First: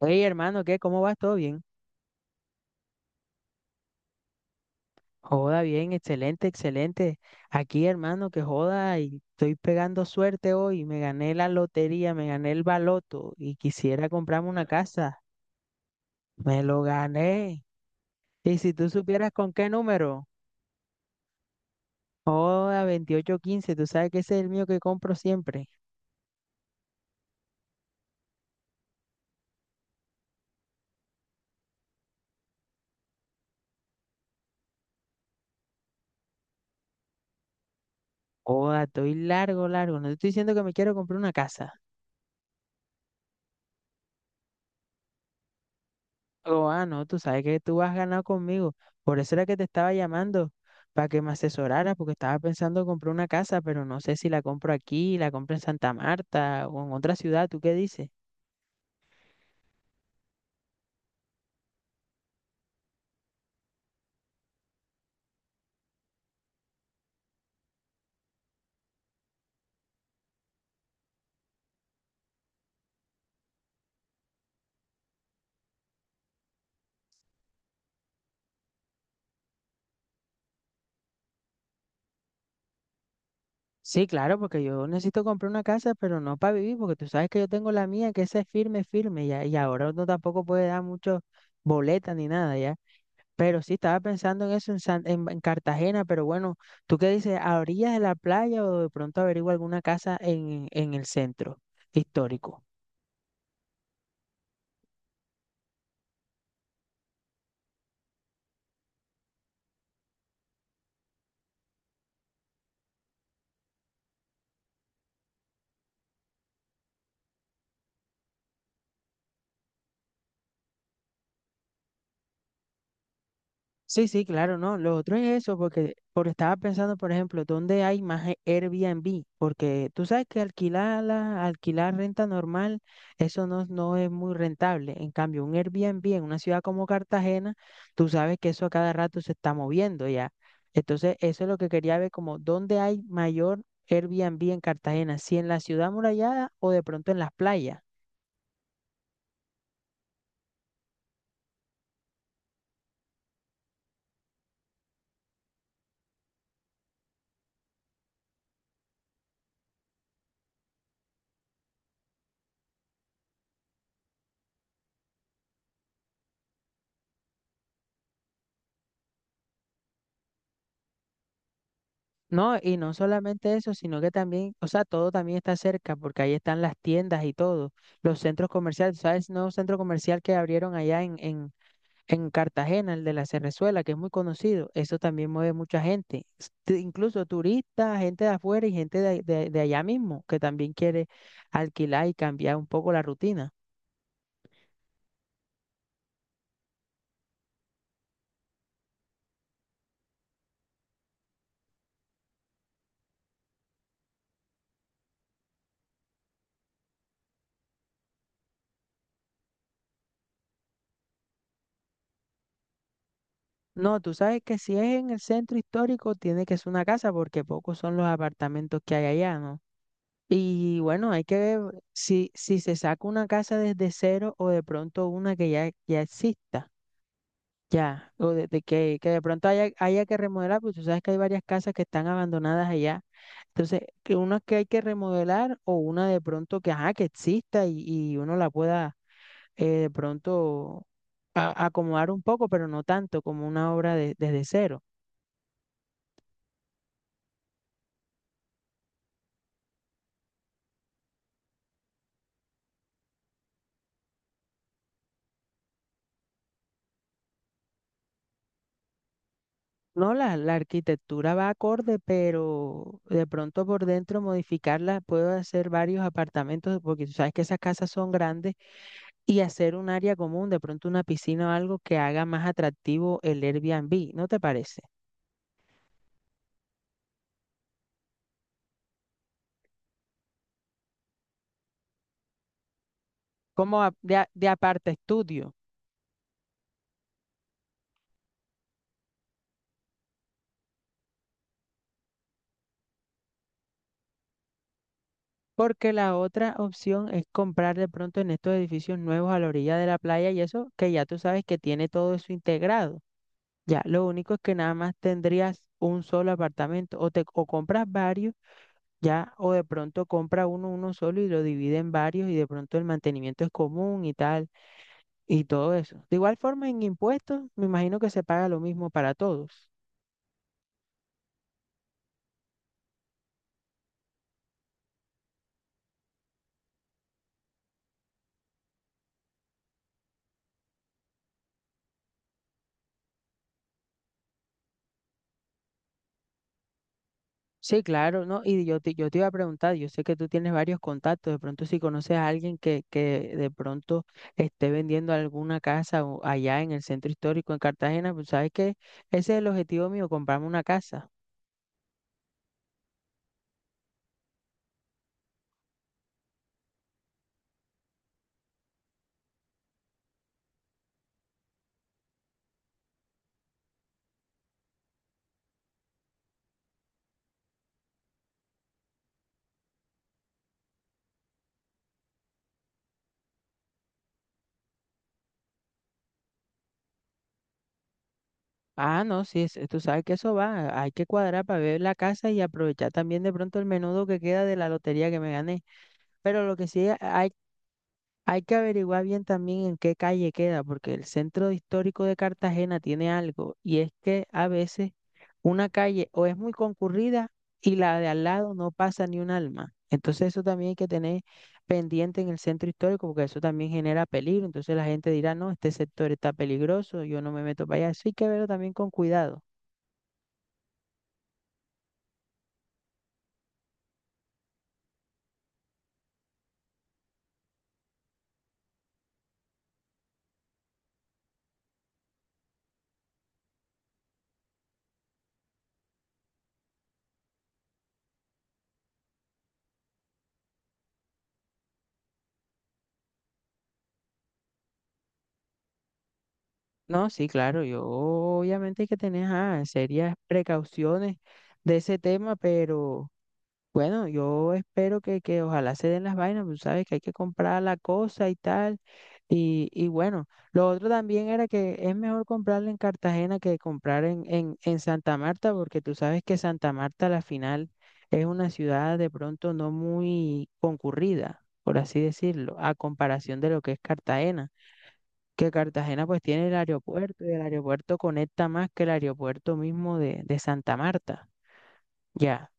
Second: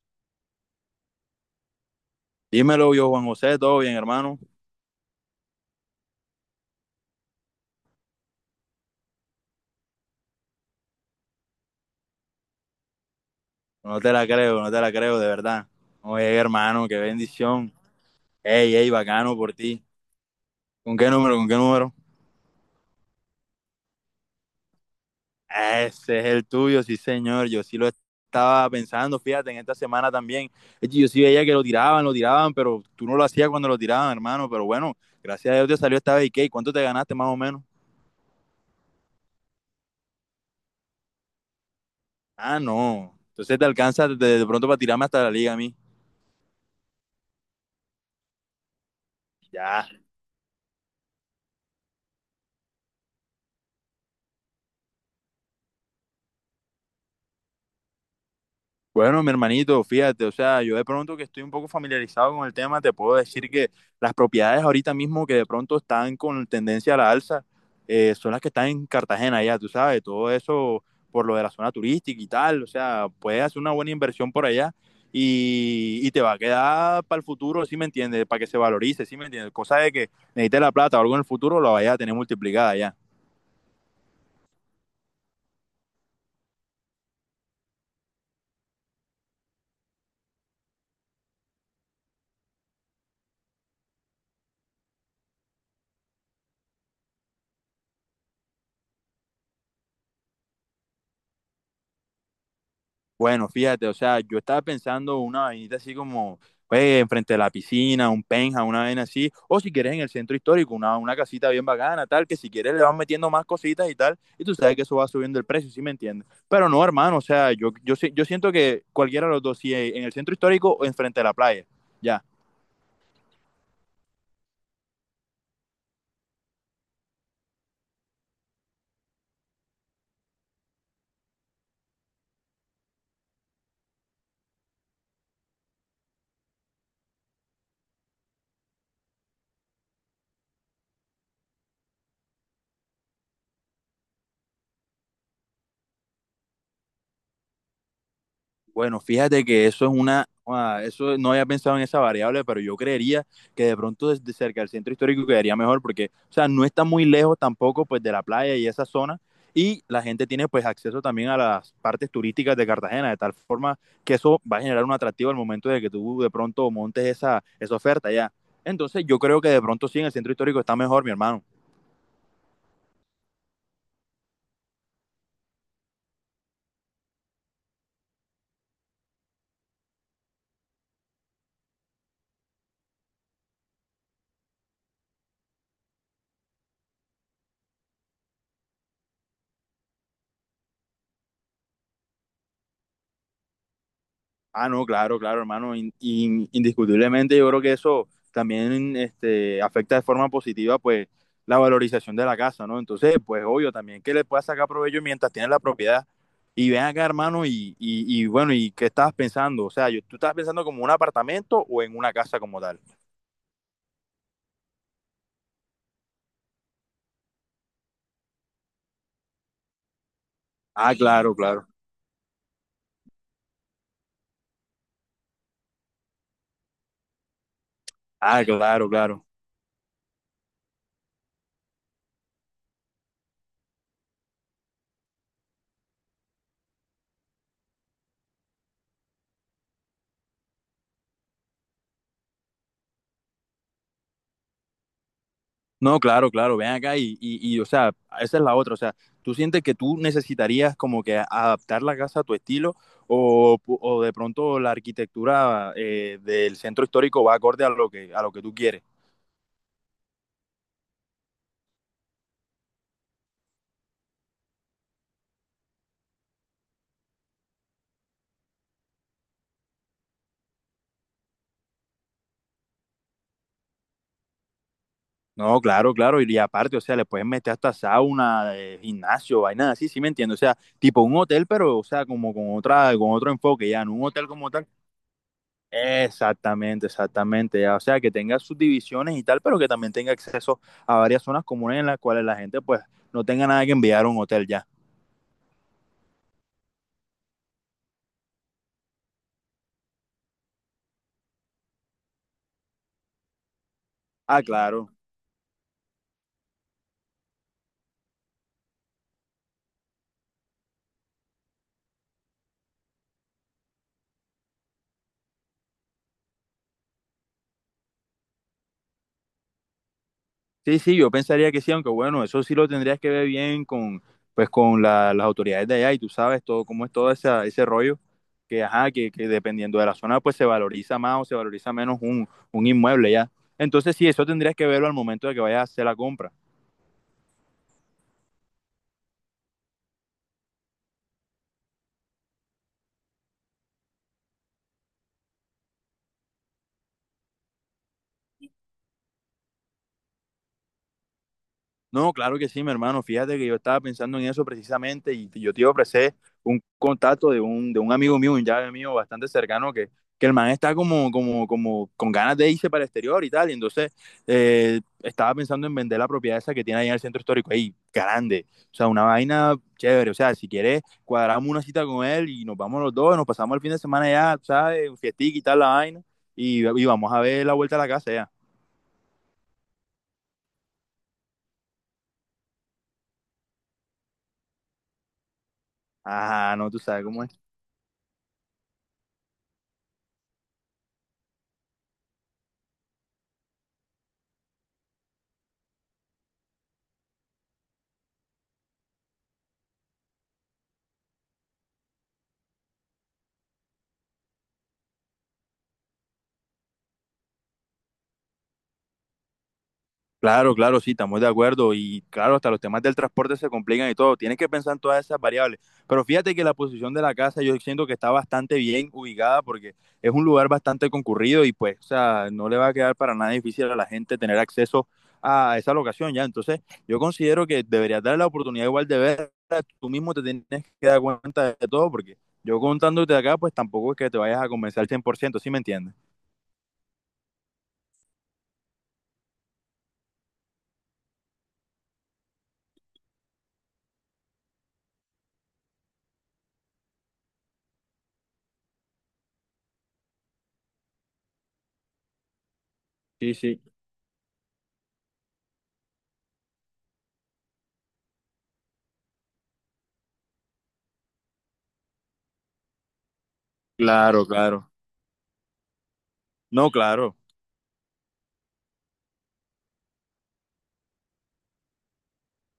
Oye, hermano, ¿qué? ¿Cómo vas? ¿Todo bien? Dímelo yo, Juan José, todo bien, hermano. Joda, bien, excelente, excelente. Aquí, hermano, que joda, y estoy pegando suerte hoy. Me gané la lotería, me gané el baloto y No quisiera te la comprarme creo, una no te la creo, casa. de verdad. Oye, Me lo hermano, qué gané. bendición. Y si Ey, tú ey, supieras bacano por con qué ti. número, ¿Con qué número, con qué número? joda, 28 15, tú sabes que ese es el mío que compro siempre. Ese es el tuyo, sí, señor. Yo sí lo estaba pensando, fíjate, en esta semana también. Es que yo sí veía que lo tiraban, pero tú no lo hacías cuando lo tiraban, hermano. Pero bueno, gracias a Dios te salió esta vez. ¿Y qué? ¿Cuánto te ganaste más o menos? Joda, estoy largo, largo. No te estoy diciendo que me quiero comprar una casa. Ah, no. Entonces te alcanza de pronto para tirarme hasta la liga a mí. Oh, ah, no, tú sabes que tú has ganado conmigo. Por eso era que te Ya. estaba llamando, para que me asesorara, porque estaba pensando comprar una casa, pero no sé si la compro aquí, la compro en Santa Marta o en otra ciudad. ¿Tú qué dices? Bueno, mi hermanito, fíjate, o sea, yo de pronto que estoy un poco familiarizado con el tema, te puedo decir que las propiedades ahorita mismo que de pronto están con tendencia a la alza, son las que están en Cartagena ya, tú sabes, todo eso por lo de la zona turística y tal, o sea, puedes hacer una buena inversión por allá y te va a quedar para el futuro, ¿sí me entiendes? Para que se valorice, ¿sí me entiendes? Cosa de que necesites la plata o algo en el futuro, la vayas a tener multiplicada ya. Sí, claro, porque yo necesito comprar una casa, pero no para vivir, porque tú sabes que yo tengo la mía, que esa es firme, firme, y, y ahora uno tampoco puede dar mucho boleta ni nada, ¿ya? Pero sí, estaba pensando en eso en, en Cartagena, pero bueno, ¿tú qué dices? ¿A orillas de la playa o de pronto averigua alguna casa en el centro histórico? Bueno, fíjate, o sea, yo estaba pensando una vainita así como, pues, enfrente de la piscina, un penja, una vaina así, o si quieres en el centro histórico, una casita bien bacana, tal, que si quieres le vas metiendo más cositas y tal, y tú sabes que eso va subiendo el precio, ¿sí me entiendes? Pero no, hermano, o sea, yo, si- yo siento que cualquiera de los dos, si en el centro histórico o enfrente de la playa, ya. Sí, sí, claro, no. Lo otro es eso, porque, porque estaba pensando, por ejemplo, ¿dónde hay más Airbnb? Porque tú sabes que alquilar, la, alquilar renta normal, eso no, no es muy rentable. En cambio, un Airbnb en una ciudad como Cartagena, tú sabes que eso a cada rato se está moviendo ya. Entonces, eso es lo que quería ver, como dónde hay mayor Airbnb en Cartagena, si en la ciudad amurallada o de pronto en las playas. Bueno, fíjate que eso es una, eso no había pensado en esa variable, pero yo creería que de pronto desde cerca del centro histórico quedaría mejor porque, o sea, no está muy lejos tampoco pues de la playa y esa zona y la gente tiene pues acceso también a las partes turísticas de Cartagena, de tal forma que eso va a generar un atractivo al momento de que tú de pronto montes esa oferta ya. Entonces yo creo que de pronto sí en el centro histórico está mejor, mi hermano. No, y no solamente eso, sino que también, o sea, todo también está cerca, porque ahí están las tiendas y todo, los centros comerciales, ¿sabes? Nuevo centro comercial que abrieron allá en Cartagena, el de la Cerrezuela, que es muy conocido, eso también mueve mucha gente, incluso turistas, gente de afuera y gente de allá mismo, que también quiere alquilar y cambiar un poco la rutina. Ah, no, claro, claro, hermano. Indiscutiblemente yo creo que eso también afecta de forma positiva, pues, la valorización de la casa, ¿no? Entonces, pues, obvio, también que le puedas sacar provecho mientras tienes la propiedad. Y ven acá, hermano, y bueno, ¿y qué estabas pensando? O sea, ¿tú estabas pensando como un apartamento o en una casa como tal? No, tú sabes que si es en el centro histórico, tiene que ser una casa, porque pocos son los apartamentos que hay allá, ¿no? Y Ah, sí, bueno, hay claro, que ver claro. si se saca una casa desde cero o de pronto una que ya exista, ya, o Ah, de, de claro, que, que de claro. pronto haya que remodelar, pues tú sabes que hay varias casas que están abandonadas allá. Entonces, que una que hay que remodelar o una de pronto que, ajá, que exista y uno la pueda de pronto acomodar un poco, pero no tanto como una obra desde cero. No, claro, claro, ven acá o sea, esa es la otra, o sea, ¿tú sientes que tú necesitarías como que adaptar la casa a tu estilo o de pronto la arquitectura del centro histórico va acorde a lo que tú quieres? No, la arquitectura va acorde, pero de pronto por dentro modificarla, puedo hacer varios apartamentos, porque tú sabes que esas casas son grandes, y hacer un área común, de pronto una piscina o algo que haga más atractivo el Airbnb, ¿no te parece? No, claro, claro, y aparte, o sea, le puedes meter hasta sauna, gimnasio, vainas así, sí me entiendo, o sea, tipo un hotel, pero, o sea, como con otra, con otro enfoque, Como ya, no un hotel de como tal. aparte estudio, Exactamente, exactamente. O sea, que tenga sus divisiones y tal, pero que también tenga acceso a varias zonas comunes en las cuales la gente pues no tenga nada que enviar a un hotel ya. porque la otra opción es comprar de pronto en estos edificios nuevos a la orilla de la playa y eso que ya tú sabes que tiene todo eso integrado. Ya, lo único es Ah, que nada claro. más tendrías un solo apartamento o te o compras varios. Ya, o de pronto compra uno solo y lo divide en varios y de pronto el mantenimiento es común y tal, y todo eso. De igual forma, en impuestos, me imagino que se paga lo mismo para todos. Sí, sí, yo pensaría que sí, aunque bueno, eso sí lo tendrías que ver bien con pues con las autoridades de allá y tú sabes todo cómo es todo ese rollo que ajá, que dependiendo de la zona pues se valoriza más o se valoriza menos un inmueble ya. Entonces sí, eso tendrías que verlo al momento de que vayas a hacer la compra. Sí, claro, ¿no? Y yo te iba a preguntar, yo sé que tú tienes varios contactos, de pronto si conoces a alguien que de pronto esté vendiendo alguna casa o allá en el centro histórico en Cartagena, pues sabes que ese es el objetivo mío, comprarme una casa. No, claro que sí, mi hermano. Fíjate que yo estaba pensando en eso precisamente y yo te ofrecí un contacto de un amigo mío, un llave mío bastante cercano que el man está como con ganas de irse para el exterior y tal. Y entonces estaba pensando en vender la propiedad esa que tiene ahí en el centro histórico, ahí, grande. O sea, una vaina chévere. O sea, si quieres, cuadramos una cita con él y nos vamos los dos, nos pasamos el fin de semana ya, ¿sabes? Un fiestic y tal la vaina. Y vamos a ver la vuelta a la casa ya. Ah, no, sí, tú sabes que eso va. Hay que cuadrar para ver la casa y aprovechar también de pronto el menudo que queda de la lotería que me gané. Pero lo Ajá, que no, tú sabes cómo es. Hay que averiguar bien también en qué calle queda, porque el centro histórico de Cartagena tiene algo y es que a veces una calle o es muy concurrida y la de al lado no pasa ni un alma. Entonces eso también hay que tener pendiente en el centro histórico porque eso también genera peligro. Entonces la gente dirá, no, este sector está peligroso, yo no me meto para allá. Eso hay que verlo también con cuidado. Claro, claro, sí, estamos de acuerdo. Y claro, hasta los temas del transporte se complican y todo. Tienes que pensar en todas esas variables. Pero fíjate que la posición de la casa yo siento que está bastante bien ubicada porque es un lugar bastante concurrido y pues, o sea, no le va a quedar para nada difícil a la gente tener acceso a esa locación ya. Entonces, yo considero que deberías darle la oportunidad igual de verla. Tú mismo te tienes que dar cuenta de todo porque yo contándote acá, pues tampoco es que te vayas a convencer al 100%. ¿Sí me entiendes? No, sí, claro, yo obviamente hay que tener ajá, serias precauciones de ese tema, pero bueno, yo espero que ojalá se den las vainas, pues, tú sabes que hay que comprar la cosa y tal, y bueno, lo otro también era que es mejor comprarla en Sí, Cartagena que sí. comprar en Santa Marta, porque tú sabes que Santa Marta a la final es una ciudad de pronto no muy concurrida, por así decirlo, a comparación de lo que es Claro, Cartagena, claro. que Cartagena pues tiene el No, claro. aeropuerto y el aeropuerto conecta más que el aeropuerto mismo de Santa Marta. Ya,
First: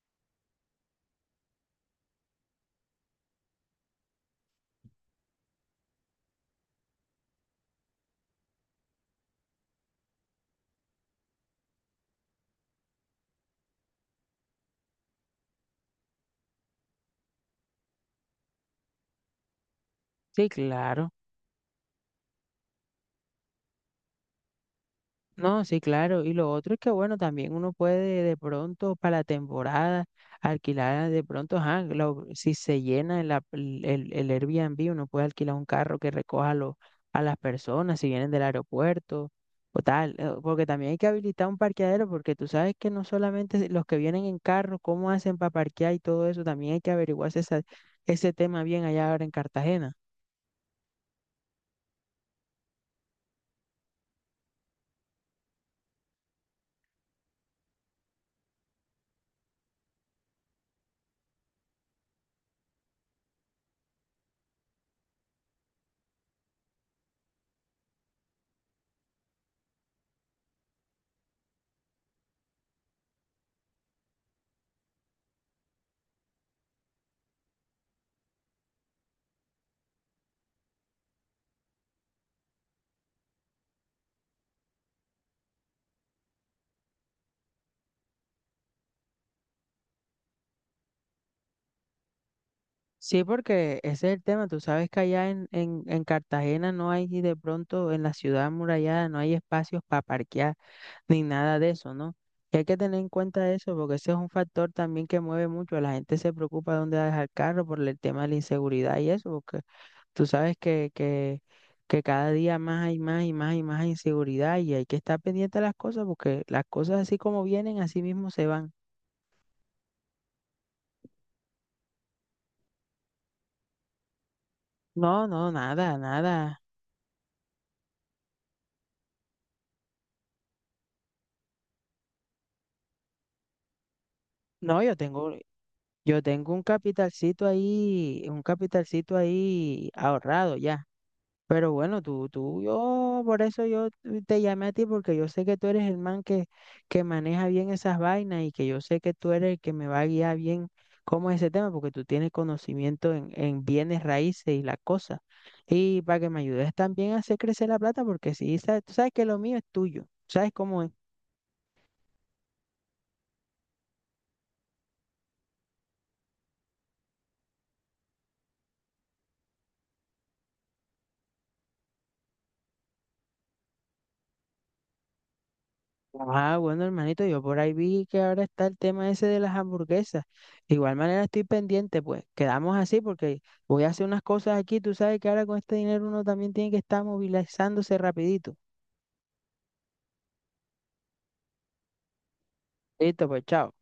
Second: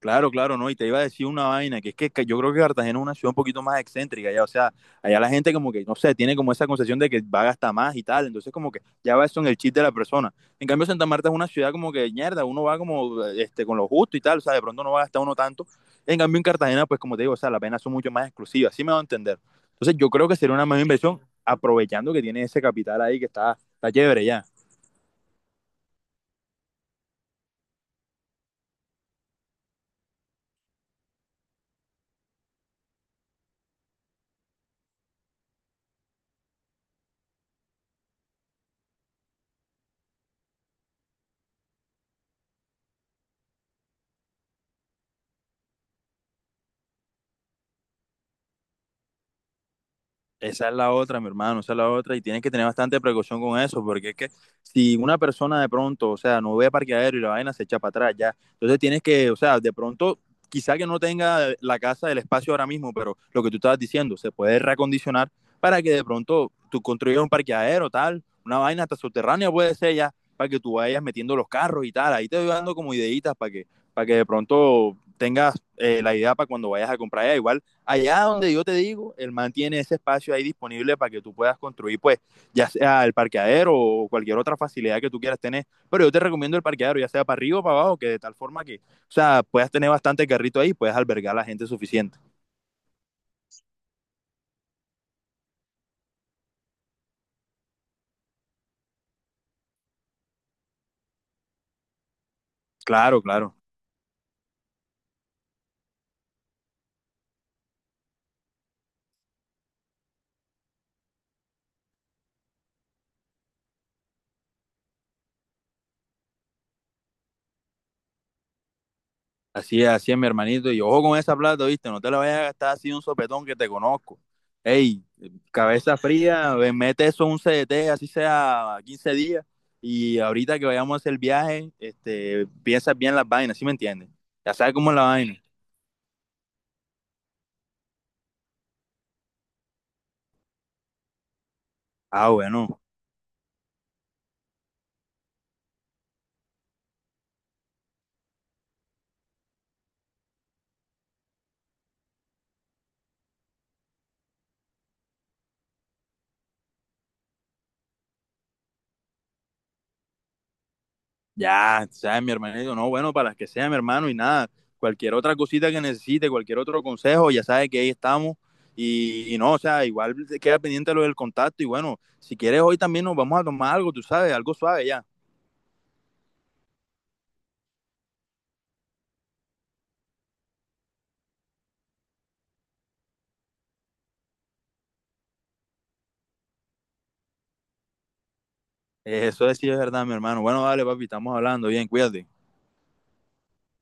Claro, claro, no, y te iba a decir una vaina, que es que yo creo que Cartagena es una ciudad un poquito más excéntrica, ya, o sea, allá la gente como que, no sé, tiene como esa concepción de que va a gastar más y tal, entonces como que ya va eso en el chip de la persona. En cambio, Santa Marta es una ciudad como que, mierda, uno va como, este, con lo justo y tal, o sea, de pronto no va a gastar uno tanto. En cambio, en Cartagena, pues como te digo, o sea, las penas son mucho más exclusivas, así me va a entender. Entonces, yo creo que sí, sería una mejor claro. inversión aprovechando que tiene ese capital ahí que está, está chévere ya. No, sí, claro. Y lo otro es que, bueno, también uno puede de pronto para la temporada alquilar de pronto, ajá, si se llena el, ap- el Airbnb, uno puede alquilar un carro que recoja a las personas si vienen del aeropuerto o tal. Porque también hay que habilitar un parqueadero porque tú sabes que no solamente los que vienen en carro, cómo hacen para parquear y todo eso, también hay que averiguarse ese tema bien allá ahora en Cartagena. Esa es la otra, mi hermano, esa es la otra, y tienes que tener bastante precaución con eso, porque es que si una persona de pronto, o sea, no ve parqueadero y la vaina se echa para atrás, ya. Entonces tienes que, o sea, de pronto, quizá que no tenga la casa, el espacio ahora mismo, pero lo que tú estabas diciendo, se puede reacondicionar para que de pronto tú construyas un parqueadero, tal, una vaina hasta subterránea puede ser ya, para que tú vayas metiendo los carros y tal. Ahí te voy dando como ideitas para que de pronto tengas la idea para cuando vayas a comprar allá. Igual allá donde yo te digo, el man tiene ese espacio ahí disponible para que tú puedas construir, pues, ya sea el parqueadero o cualquier otra facilidad que tú quieras tener. Pero yo te recomiendo el parqueadero, ya sea para arriba o para abajo, que de tal forma que, puedas tener bastante carrito ahí y puedas albergar a la gente suficiente. Sí, porque ese es el tema. Tú sabes que allá en Cartagena no hay y de pronto en la ciudad amurallada no hay espacios para parquear ni nada de eso, ¿no? Y hay que tener en Claro, cuenta claro. eso porque ese es un factor también que mueve mucho. La gente se preocupa dónde va a dejar el carro por el tema de la inseguridad y eso, porque tú sabes que cada día más hay más y más y más inseguridad y hay que estar pendiente de las cosas porque las cosas así como vienen, así mismo se van. Así es, mi hermanito. Y ojo con esa plata, ¿viste? No te la vayas a gastar así un sopetón que te conozco. Ey, No, no, cabeza nada, fría, nada. ve, mete eso en un CDT, así sea 15 días. Y ahorita que vayamos a hacer el viaje, este, piensas bien las vainas, ¿sí me entiendes? Ya sabes No, cómo yo es la tengo, vaina. Yo tengo un capitalcito ahí ahorrado ya. Pero bueno, Ah, bueno. Por eso yo te llamé a ti, porque yo sé que tú eres el man que maneja bien esas vainas y que yo sé que tú eres el que me va a guiar bien cómo es ese tema, porque tú tienes conocimiento en bienes raíces y las cosas. Y para que me ayudes también a hacer crecer la plata, porque sí, tú sabes que lo mío es tuyo. ¿Sabes cómo es? Ya, ¿sabes? Mi hermano dijo, no, bueno, para las que sea, mi hermano, y nada. Cualquier otra cosita que necesite, cualquier otro consejo, ya sabe que ahí estamos. Y no, o sea, igual se queda pendiente lo del contacto. Y bueno, si quieres, hoy también nos vamos a tomar algo, tú sabes, algo suave ya. Ah, bueno, hermanito, yo por ahí vi que ahora está el tema ese de las hamburguesas. De igual manera estoy pendiente, pues quedamos así porque voy a hacer unas cosas aquí. Tú sabes que ahora con este dinero uno también tiene que estar movilizándose rapidito. Eso es, sí es verdad, mi hermano. Bueno, dale, papi, estamos hablando. Bien, cuídate. Listo, pues chao.